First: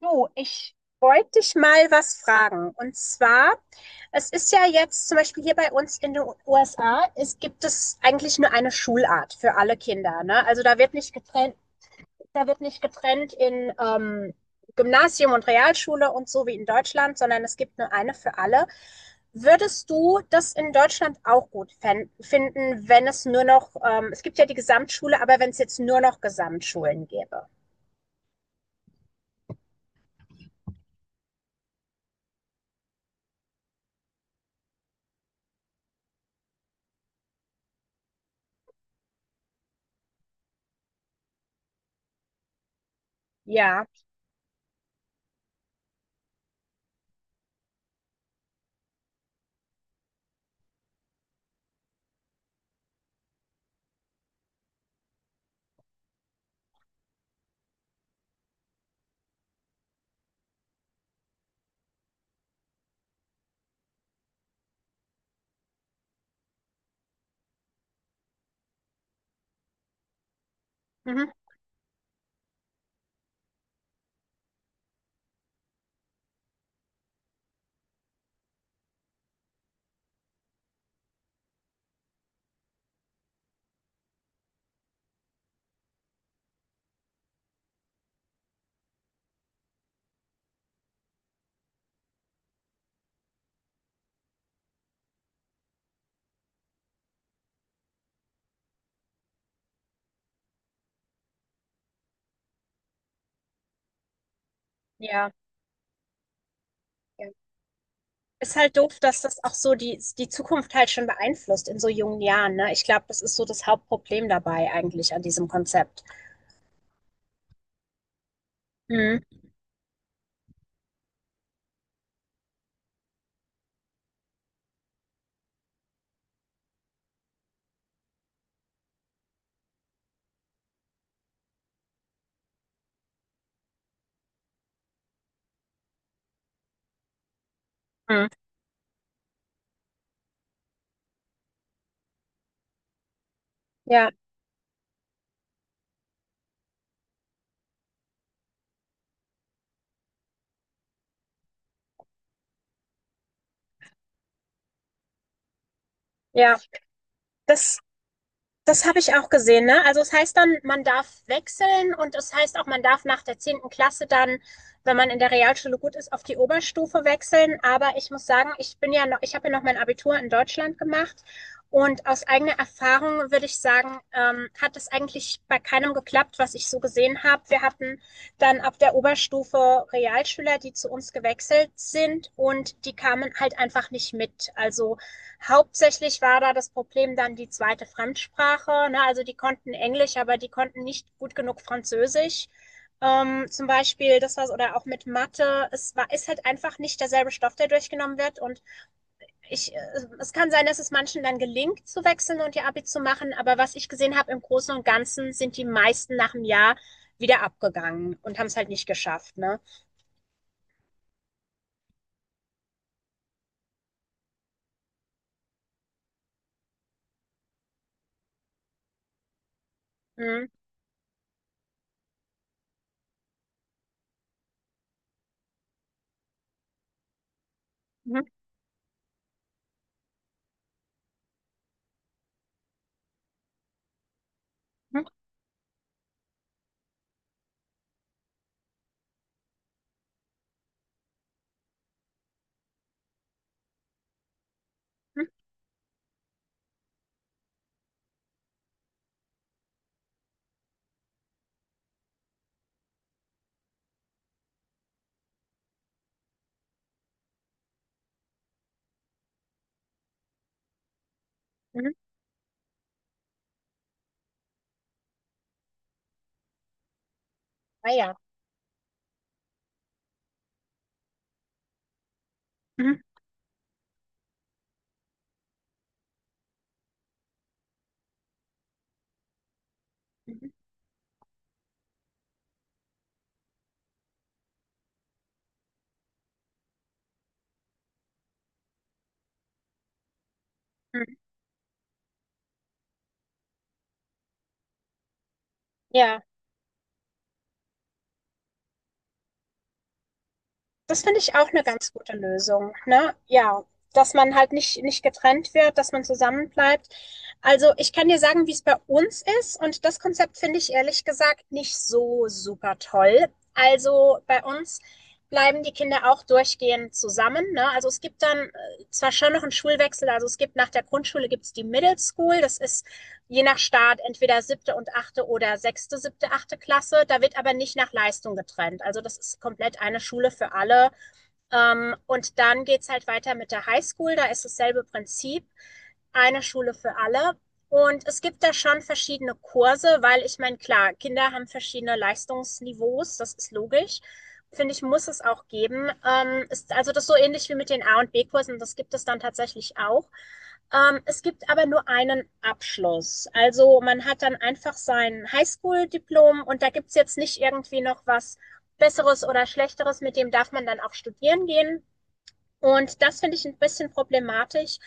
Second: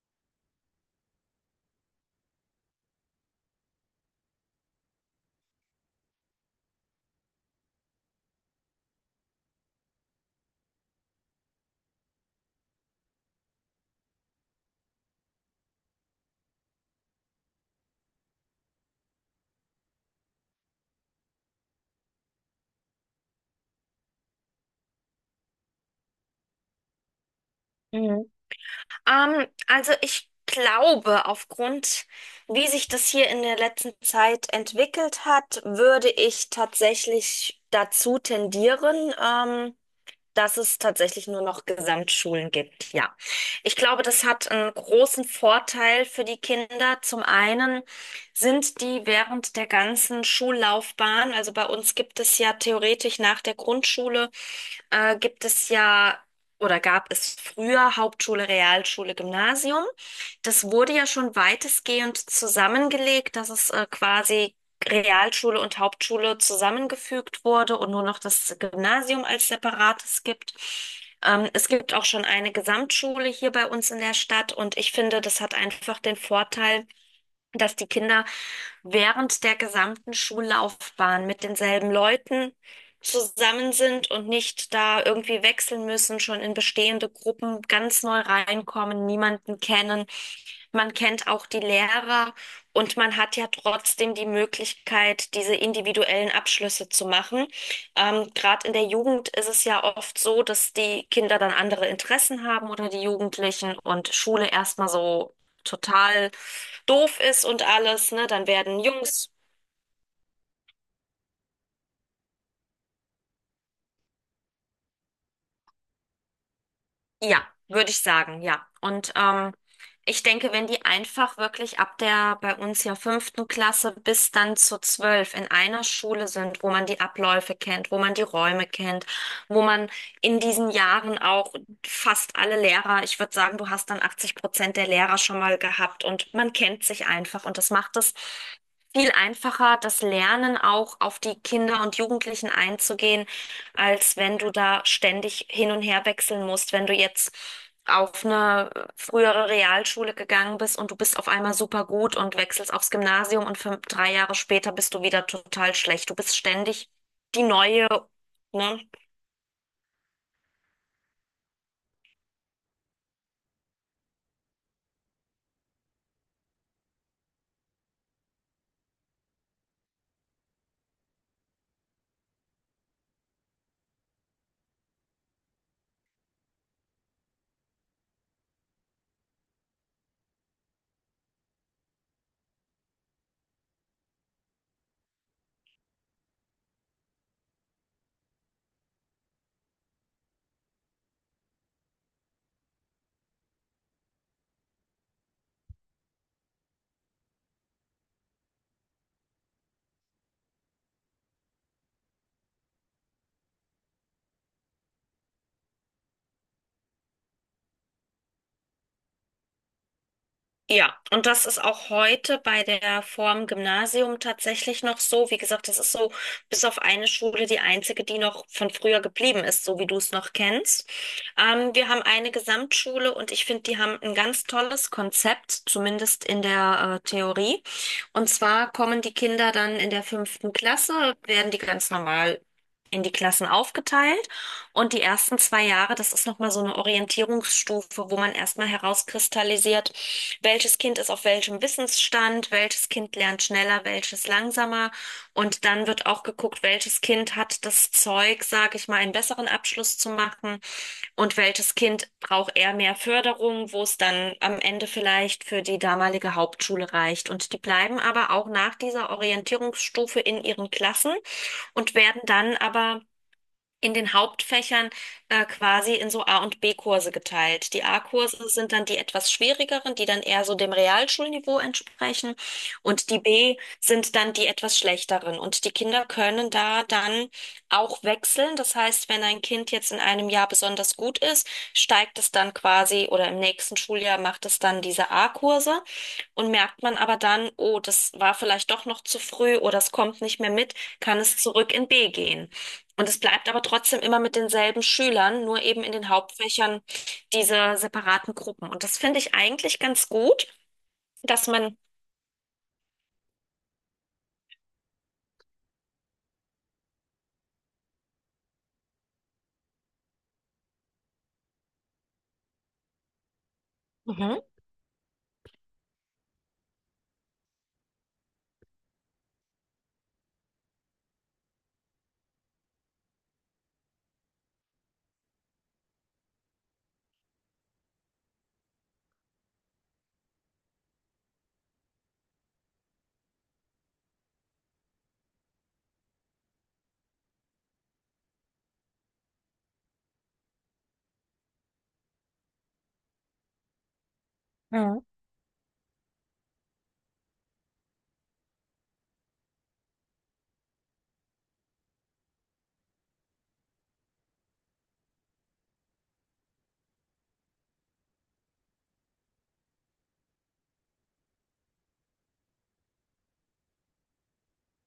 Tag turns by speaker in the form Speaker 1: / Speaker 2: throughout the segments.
Speaker 1: Du, ich wollte dich mal was fragen. Und zwar, es ist ja jetzt zum Beispiel hier bei uns in den USA, es gibt es eigentlich nur eine Schulart für alle Kinder, ne? Also da wird nicht getrennt, da wird nicht getrennt in Gymnasium und Realschule und so wie in Deutschland, sondern es gibt nur eine für alle. Würdest du das in Deutschland auch gut finden, wenn es nur noch, es gibt ja die Gesamtschule, aber wenn es jetzt nur noch Gesamtschulen gäbe?
Speaker 2: Mhm. Also ich glaube, aufgrund, wie sich das hier in der letzten Zeit entwickelt hat, würde ich tatsächlich dazu tendieren. Dass es tatsächlich nur noch Gesamtschulen gibt, ja. Ich
Speaker 1: Ja,
Speaker 2: glaube, das hat einen großen Vorteil für die Kinder. Zum einen sind die während der ganzen Schullaufbahn, also bei uns gibt es ja theoretisch nach der Grundschule, gibt es ja oder gab es früher Hauptschule, Realschule, Gymnasium. Das wurde ja schon weitestgehend zusammengelegt, dass es quasi Realschule und Hauptschule zusammengefügt wurde und nur noch das Gymnasium als separates gibt.
Speaker 1: mhm,
Speaker 2: Es gibt auch schon eine Gesamtschule hier bei uns in der Stadt und ich finde, das hat einfach den Vorteil, dass die Kinder während der gesamten Schullaufbahn mit denselben Leuten zusammen sind und nicht da irgendwie wechseln müssen, schon in bestehende Gruppen ganz neu reinkommen, niemanden kennen. Man kennt auch die Lehrer und man hat ja trotzdem die Möglichkeit, diese individuellen Abschlüsse zu machen. Gerade in der Jugend ist es ja oft so, dass die Kinder dann andere Interessen haben oder die Jugendlichen und Schule erstmal
Speaker 1: ja,
Speaker 2: so total doof
Speaker 1: ja.
Speaker 2: ist und alles, ne? Dann
Speaker 1: Ist halt
Speaker 2: werden
Speaker 1: doof, dass
Speaker 2: Jungs.
Speaker 1: das auch so die Zukunft halt schon beeinflusst in so jungen Jahren, ne? Ich glaube, das ist so das Hauptproblem dabei eigentlich an diesem Konzept.
Speaker 2: Ja, würde ich sagen, ja. Und
Speaker 1: Mhm.
Speaker 2: ähm, ich denke, wenn die einfach wirklich ab der bei uns ja fünften Klasse bis dann zu zwölf in einer Schule sind, wo man die Abläufe kennt, wo man die Räume kennt, wo man in diesen Jahren auch fast alle Lehrer, ich würde sagen, du hast dann 80% der Lehrer schon mal gehabt und man kennt sich einfach und das macht es
Speaker 1: Mhm.
Speaker 2: viel einfacher, das Lernen auch auf die Kinder und Jugendlichen einzugehen,
Speaker 1: Ja,
Speaker 2: als wenn du da ständig hin und her wechseln musst, wenn du jetzt auf eine frühere Realschule gegangen bist und du bist auf einmal super gut und wechselst aufs Gymnasium und fünf, drei Jahre später bist du wieder total schlecht. Du bist
Speaker 1: ja.
Speaker 2: ständig die
Speaker 1: Das
Speaker 2: neue, ne?
Speaker 1: Das habe ich auch gesehen, ne? Also es heißt dann, man darf wechseln und es heißt auch, man darf nach der zehnten Klasse dann, wenn man in der Realschule gut ist, auf die Oberstufe wechseln. Aber ich muss sagen, ich habe ja noch mein Abitur in Deutschland gemacht und aus eigener Erfahrung würde ich sagen, hat es eigentlich bei keinem geklappt, was ich so gesehen habe. Wir hatten dann ab der Oberstufe Realschüler, die zu uns gewechselt sind und die kamen halt einfach nicht mit. Also hauptsächlich war da das Problem dann die zweite Fremdsprache. Ne? Also die konnten Englisch, aber die konnten nicht gut genug Französisch. Zum Beispiel, das war oder auch mit Mathe. Ist halt einfach nicht derselbe Stoff, der durchgenommen wird. Und ich, äh, es kann sein, dass es manchen dann gelingt, zu wechseln und ihr Abi zu machen. Aber was ich gesehen habe, im Großen und Ganzen sind die meisten nach einem Jahr wieder abgegangen und haben es halt nicht geschafft. Ne?
Speaker 2: Ja, und das ist auch heute bei der Form Gymnasium tatsächlich noch so. Wie gesagt, das ist so bis auf eine Schule die einzige, die noch von früher geblieben ist, so wie du es noch
Speaker 1: Mhm.
Speaker 2: kennst. Wir haben eine Gesamtschule und ich finde, die haben ein ganz tolles Konzept, zumindest in der Theorie.
Speaker 1: Mhm.
Speaker 2: Und zwar kommen die Kinder dann in der fünften Klasse, werden die ganz normal in die Klassen aufgeteilt. Und die
Speaker 1: Mhm.
Speaker 2: ersten zwei Jahre, das ist nochmal so eine Orientierungsstufe, wo man erstmal herauskristallisiert, welches Kind ist auf welchem Wissensstand, welches Kind lernt schneller, welches langsamer.
Speaker 1: Mhm.
Speaker 2: Und dann wird auch geguckt, welches Kind hat das Zeug, sage ich mal, einen besseren Abschluss zu machen und welches Kind braucht eher mehr Förderung, wo es dann am Ende vielleicht für die damalige Hauptschule reicht. Und die bleiben aber auch nach dieser Orientierungsstufe in ihren Klassen
Speaker 1: Mhm.
Speaker 2: und werden dann aber in den Hauptfächern quasi in so A- und B-Kurse geteilt. Die
Speaker 1: Ah ja.
Speaker 2: A-Kurse sind dann die etwas schwierigeren, die dann eher so dem Realschulniveau entsprechen.
Speaker 1: Mhm.
Speaker 2: Und die B sind dann die etwas schlechteren. Und die Kinder können da dann auch wechseln. Das heißt, wenn ein Kind jetzt in einem Jahr
Speaker 1: Mhm.
Speaker 2: besonders gut ist, steigt es dann quasi oder im nächsten Schuljahr macht es dann diese A-Kurse. Und merkt man aber dann, oh, das war vielleicht doch noch zu früh oder es kommt nicht mehr mit,
Speaker 1: Mhm.
Speaker 2: kann es zurück in B gehen. Und es bleibt aber trotzdem immer mit denselben Schülern, nur eben in den
Speaker 1: Ja.
Speaker 2: Hauptfächern diese separaten Gruppen. Und das finde ich eigentlich ganz gut,
Speaker 1: Das finde ich
Speaker 2: dass
Speaker 1: auch eine
Speaker 2: man.
Speaker 1: ganz gute Lösung, ne? Ja, dass man halt nicht getrennt wird, dass man zusammen bleibt. Also, ich kann dir sagen, wie es bei uns ist, und das Konzept finde ich ehrlich gesagt nicht so super toll. Also,
Speaker 2: Mhm.
Speaker 1: bei uns bleiben die Kinder auch durchgehend zusammen, ne? Also, es gibt dann, zwar schon noch einen Schulwechsel, also, es gibt nach der Grundschule gibt's die Middle School. Das ist je nach Staat entweder siebte und achte oder sechste, siebte, achte Klasse. Da wird aber nicht nach Leistung getrennt. Also, das ist komplett eine Schule für alle. Und dann geht's halt weiter mit der Highschool. Da ist dasselbe Prinzip. Eine Schule für alle. Und es gibt da schon verschiedene Kurse, weil ich meine, klar, Kinder haben verschiedene Leistungsniveaus, das ist logisch. Finde ich,
Speaker 2: Mhm.
Speaker 1: muss es auch geben. Ist also das so ähnlich wie mit den A- und B-Kursen, das gibt es dann tatsächlich auch. Es gibt aber nur einen Abschluss. Also man hat dann einfach sein Highschool-Diplom und da gibt's jetzt nicht irgendwie noch was Besseres oder Schlechteres, mit dem darf man dann auch studieren gehen. Und das finde ich ein bisschen problematisch,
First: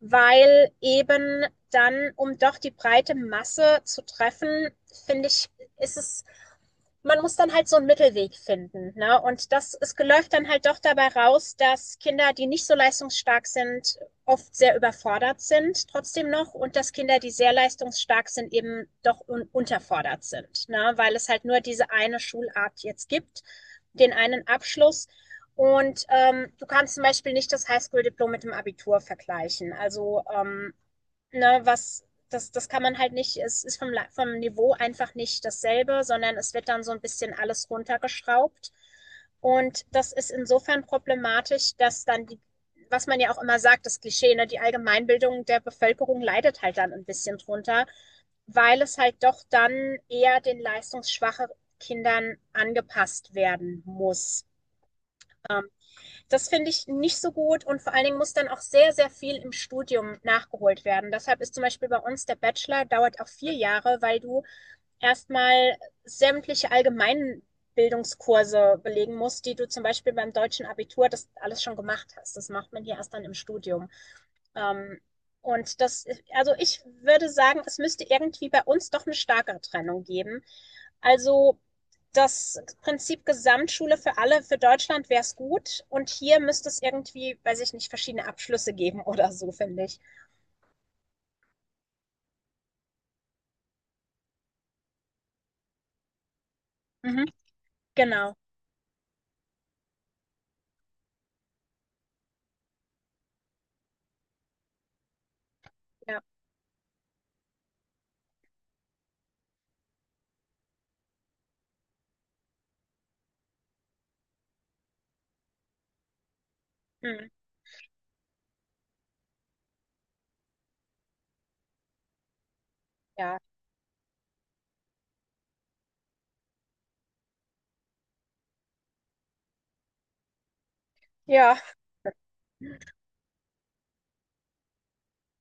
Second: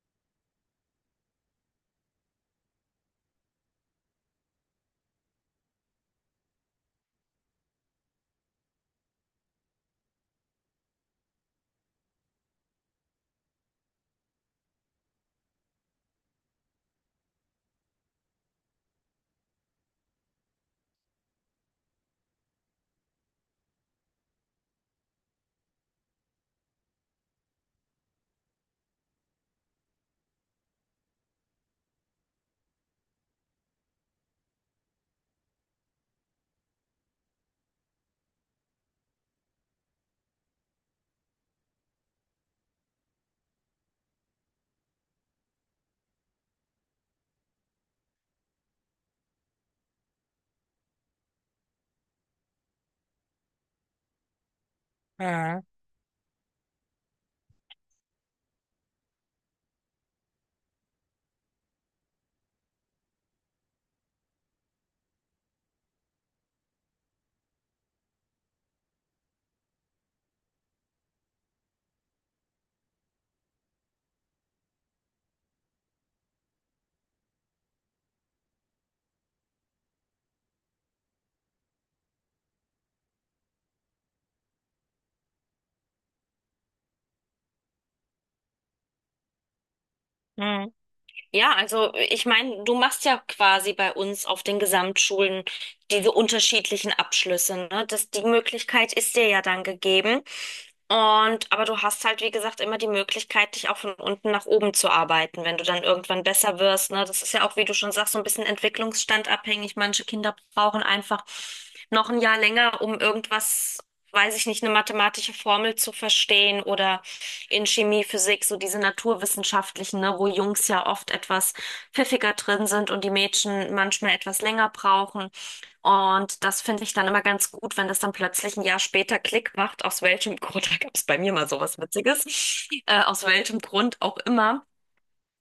Speaker 1: weil eben dann, um doch die breite Masse zu treffen, finde ich, ist es, man muss dann halt so einen Mittelweg finden. Ne? Und es läuft dann halt doch dabei raus, dass Kinder, die nicht so leistungsstark sind, oft sehr überfordert sind, trotzdem noch, und dass Kinder, die sehr leistungsstark sind, eben doch un unterfordert sind, ne? Weil es halt nur diese eine Schulart jetzt gibt, den einen Abschluss, und du kannst zum Beispiel nicht das Highschool-Diplom mit dem Abitur vergleichen. Also, ne, was, das kann man halt nicht, es ist vom Niveau einfach nicht dasselbe, sondern es wird dann so ein bisschen alles runtergeschraubt. Und das ist insofern problematisch, dass dann was man ja auch immer sagt, das Klischee, ne, die Allgemeinbildung der Bevölkerung leidet halt dann ein bisschen drunter, weil es halt doch dann eher den leistungsschwachen Kindern angepasst werden muss.
Speaker 2: Mhm.
Speaker 1: Ähm, das finde ich nicht so gut, und vor allen Dingen muss dann auch sehr, sehr viel im Studium nachgeholt werden. Deshalb ist zum Beispiel bei uns der Bachelor dauert auch vier Jahre, weil du erstmal sämtliche allgemeinen Bildungskurse belegen musst, die du zum Beispiel beim deutschen Abitur das alles schon gemacht hast. Das macht man hier erst dann im Studium. Ähm, und das, also ich würde sagen, es müsste irgendwie bei uns doch eine starke Trennung geben. Also das Prinzip Gesamtschule für alle, für Deutschland wäre es gut. Und hier müsste es irgendwie, weiß ich nicht, verschiedene Abschlüsse geben oder so, finde ich.
Speaker 2: Mhm. Ja, also ich meine, du machst ja quasi bei uns auf den Gesamtschulen diese unterschiedlichen
Speaker 1: Mhm,
Speaker 2: Abschlüsse, ne? Das, die
Speaker 1: genau.
Speaker 2: Möglichkeit ist dir ja dann gegeben. Und aber du hast halt, wie gesagt, immer die Möglichkeit, dich auch von unten nach oben zu arbeiten, wenn du dann
Speaker 1: Ja.
Speaker 2: irgendwann besser wirst, ne? Das ist ja auch, wie du schon sagst, so ein bisschen entwicklungsstandabhängig. Manche Kinder brauchen einfach noch ein Jahr länger, um irgendwas, weiß ich nicht, eine mathematische Formel zu verstehen oder
Speaker 1: Mhm.
Speaker 2: in Chemie, Physik, so diese naturwissenschaftlichen, ne, wo Jungs ja oft etwas pfiffiger drin sind und die
Speaker 1: Ja.
Speaker 2: Mädchen manchmal etwas länger brauchen. Und das finde ich dann immer ganz gut, wenn das dann plötzlich ein Jahr später Klick macht, aus welchem Grund, da gab es bei mir mal
Speaker 1: Ja.
Speaker 2: sowas Witziges, aus welchem Grund auch immer,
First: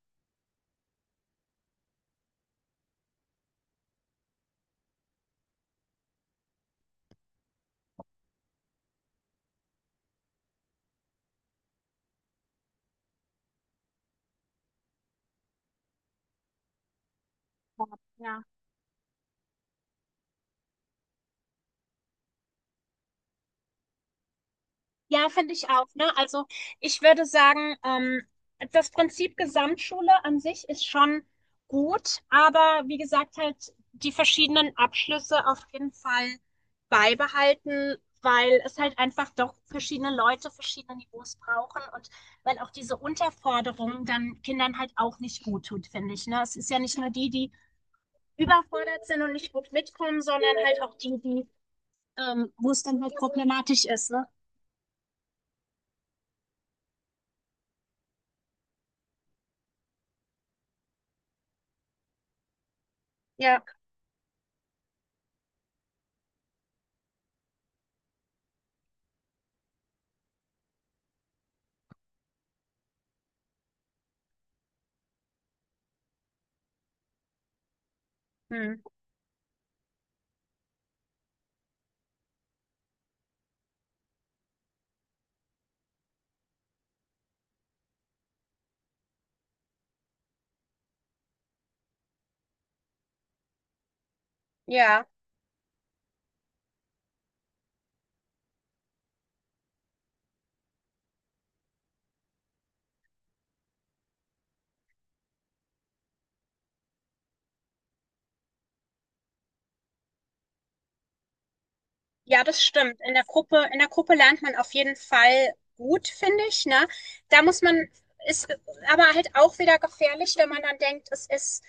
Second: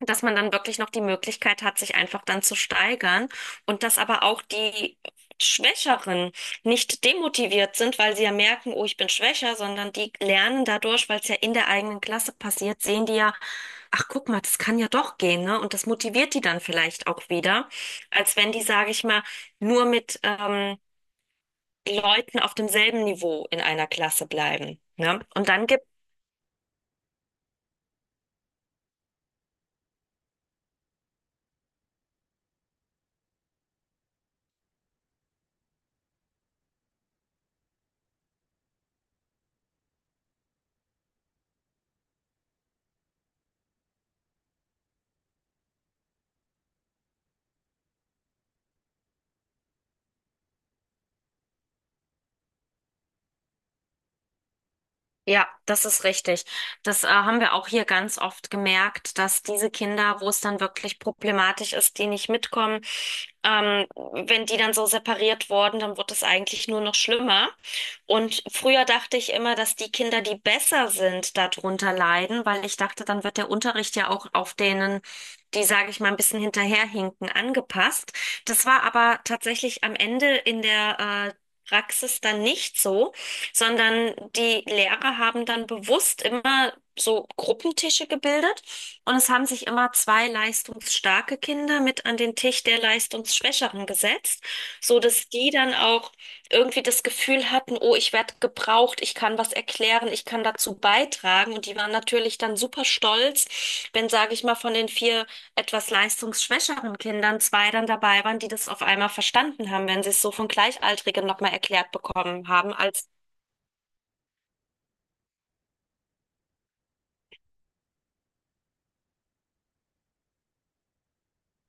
Speaker 2: dass man dann wirklich noch die Möglichkeit hat, sich einfach dann zu steigern und dass aber auch die Schwächeren nicht demotiviert sind, weil sie ja merken, oh, ich bin schwächer, sondern die lernen dadurch, weil es ja in der eigenen Klasse passiert, sehen die ja, ach guck mal, das kann ja doch gehen, ne? Und das motiviert die dann vielleicht auch wieder, als
Speaker 1: Ja.
Speaker 2: wenn die, sage ich mal, nur mit Leuten auf demselben Niveau in einer Klasse bleiben. Ne?
Speaker 1: Ja,
Speaker 2: Und
Speaker 1: finde
Speaker 2: dann
Speaker 1: ich auch,
Speaker 2: gibt's.
Speaker 1: ne? Also ich würde sagen, das Prinzip Gesamtschule an sich ist schon gut, aber wie gesagt, halt die verschiedenen Abschlüsse auf jeden Fall beibehalten, weil es halt einfach doch verschiedene Leute, verschiedene Niveaus brauchen, und weil auch diese Unterforderung dann Kindern halt auch nicht gut tut, finde ich, ne? Es ist ja nicht nur die überfordert sind und nicht gut mitkommen, sondern halt auch wo es dann halt problematisch ist, ne?
Speaker 2: Ja, das ist richtig. Das haben wir auch hier ganz oft gemerkt, dass diese Kinder, wo es dann wirklich problematisch ist, die nicht mitkommen,
Speaker 1: Ja.
Speaker 2: wenn die dann so separiert wurden, dann wird es eigentlich nur noch schlimmer. Und früher dachte ich immer, dass die Kinder, die besser sind, darunter leiden, weil ich dachte, dann wird der Unterricht ja auch auf denen, die, sage ich mal, ein bisschen hinterherhinken, angepasst. Das
Speaker 1: Hm.
Speaker 2: war aber tatsächlich am Ende in der Praxis dann nicht so, sondern die Lehrer haben dann bewusst immer so Gruppentische gebildet und es haben sich immer zwei leistungsstarke Kinder mit an den Tisch der leistungsschwächeren gesetzt, so
Speaker 1: Ja.
Speaker 2: dass die dann auch irgendwie das Gefühl hatten, oh, ich werde gebraucht, ich kann was erklären, ich kann dazu beitragen. Und die waren natürlich dann super stolz, wenn, sage ich mal, von den vier etwas leistungsschwächeren Kindern zwei dann dabei waren, die das auf einmal verstanden haben, wenn sie es so von Gleichaltrigen nochmal erklärt
Speaker 1: Ja,
Speaker 2: bekommen
Speaker 1: das
Speaker 2: haben,
Speaker 1: stimmt.
Speaker 2: als.
Speaker 1: In der Gruppe lernt man auf jeden Fall gut, finde ich, ne? Da muss man, ist Aber halt auch wieder gefährlich, wenn man dann denkt,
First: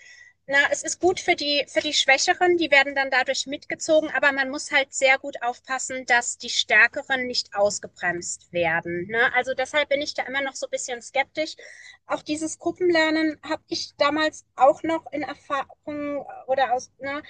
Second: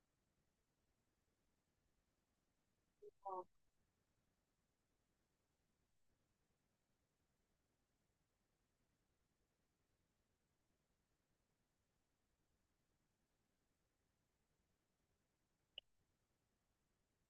Speaker 1: na, es ist gut für für die Schwächeren, die werden dann dadurch mitgezogen, aber man muss halt sehr gut aufpassen, dass die Stärkeren nicht ausgebremst werden, ne? Also deshalb bin ich da immer noch so ein bisschen skeptisch. Auch dieses Gruppenlernen habe ich damals auch noch in Erfahrung oder aus, ne?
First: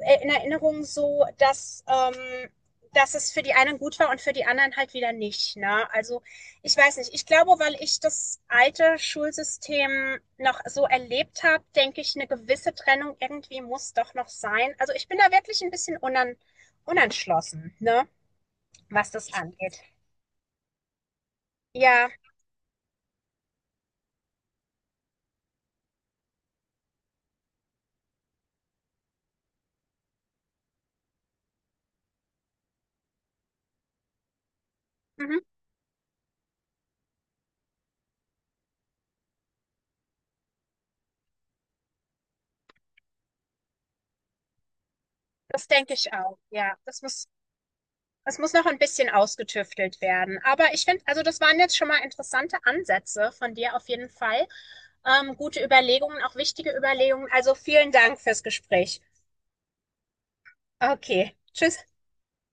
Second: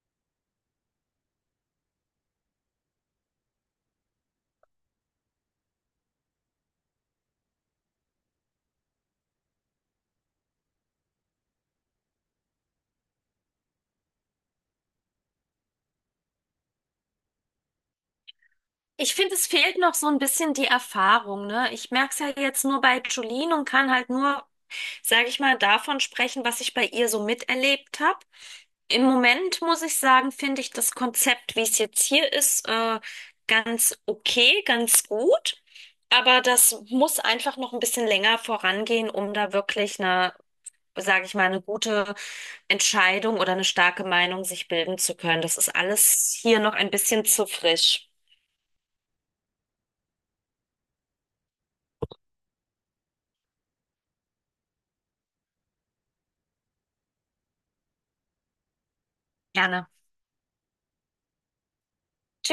Speaker 1: In Erinnerung so, dass es für die einen gut war und für die anderen halt wieder nicht. Ne? Also ich weiß nicht. Ich glaube, weil ich das alte Schulsystem noch so erlebt habe, denke ich, eine gewisse Trennung irgendwie muss doch noch sein. Also ich bin da wirklich ein bisschen unan unentschlossen, ne? Was
Speaker 2: Ich
Speaker 1: das
Speaker 2: finde, es fehlt
Speaker 1: angeht.
Speaker 2: noch so ein bisschen die Erfahrung, ne? Ich
Speaker 1: Ja,
Speaker 2: merke es ja jetzt nur bei Jolene und kann halt nur, sage ich mal, davon sprechen, was ich bei ihr so miterlebt habe. Im Moment muss ich sagen, finde ich das Konzept, wie es jetzt hier ist, ganz okay, ganz
Speaker 1: mhm,
Speaker 2: gut. Aber das muss einfach noch ein bisschen länger vorangehen, um da wirklich eine, sage ich mal, eine gute Entscheidung oder eine starke Meinung sich bilden zu können. Das
Speaker 1: das
Speaker 2: ist
Speaker 1: denke ich
Speaker 2: alles
Speaker 1: auch.
Speaker 2: hier noch
Speaker 1: Ja,
Speaker 2: ein
Speaker 1: das
Speaker 2: bisschen
Speaker 1: muss
Speaker 2: zu frisch.
Speaker 1: Es muss noch ein bisschen ausgetüftelt werden. Aber ich finde, also das waren jetzt schon mal interessante Ansätze von dir auf jeden Fall. Gute Überlegungen, auch wichtige Überlegungen. Also vielen Dank fürs Gespräch.
Speaker 2: Gerne.
Speaker 1: Okay, tschüss.
Speaker 2: Tschüss.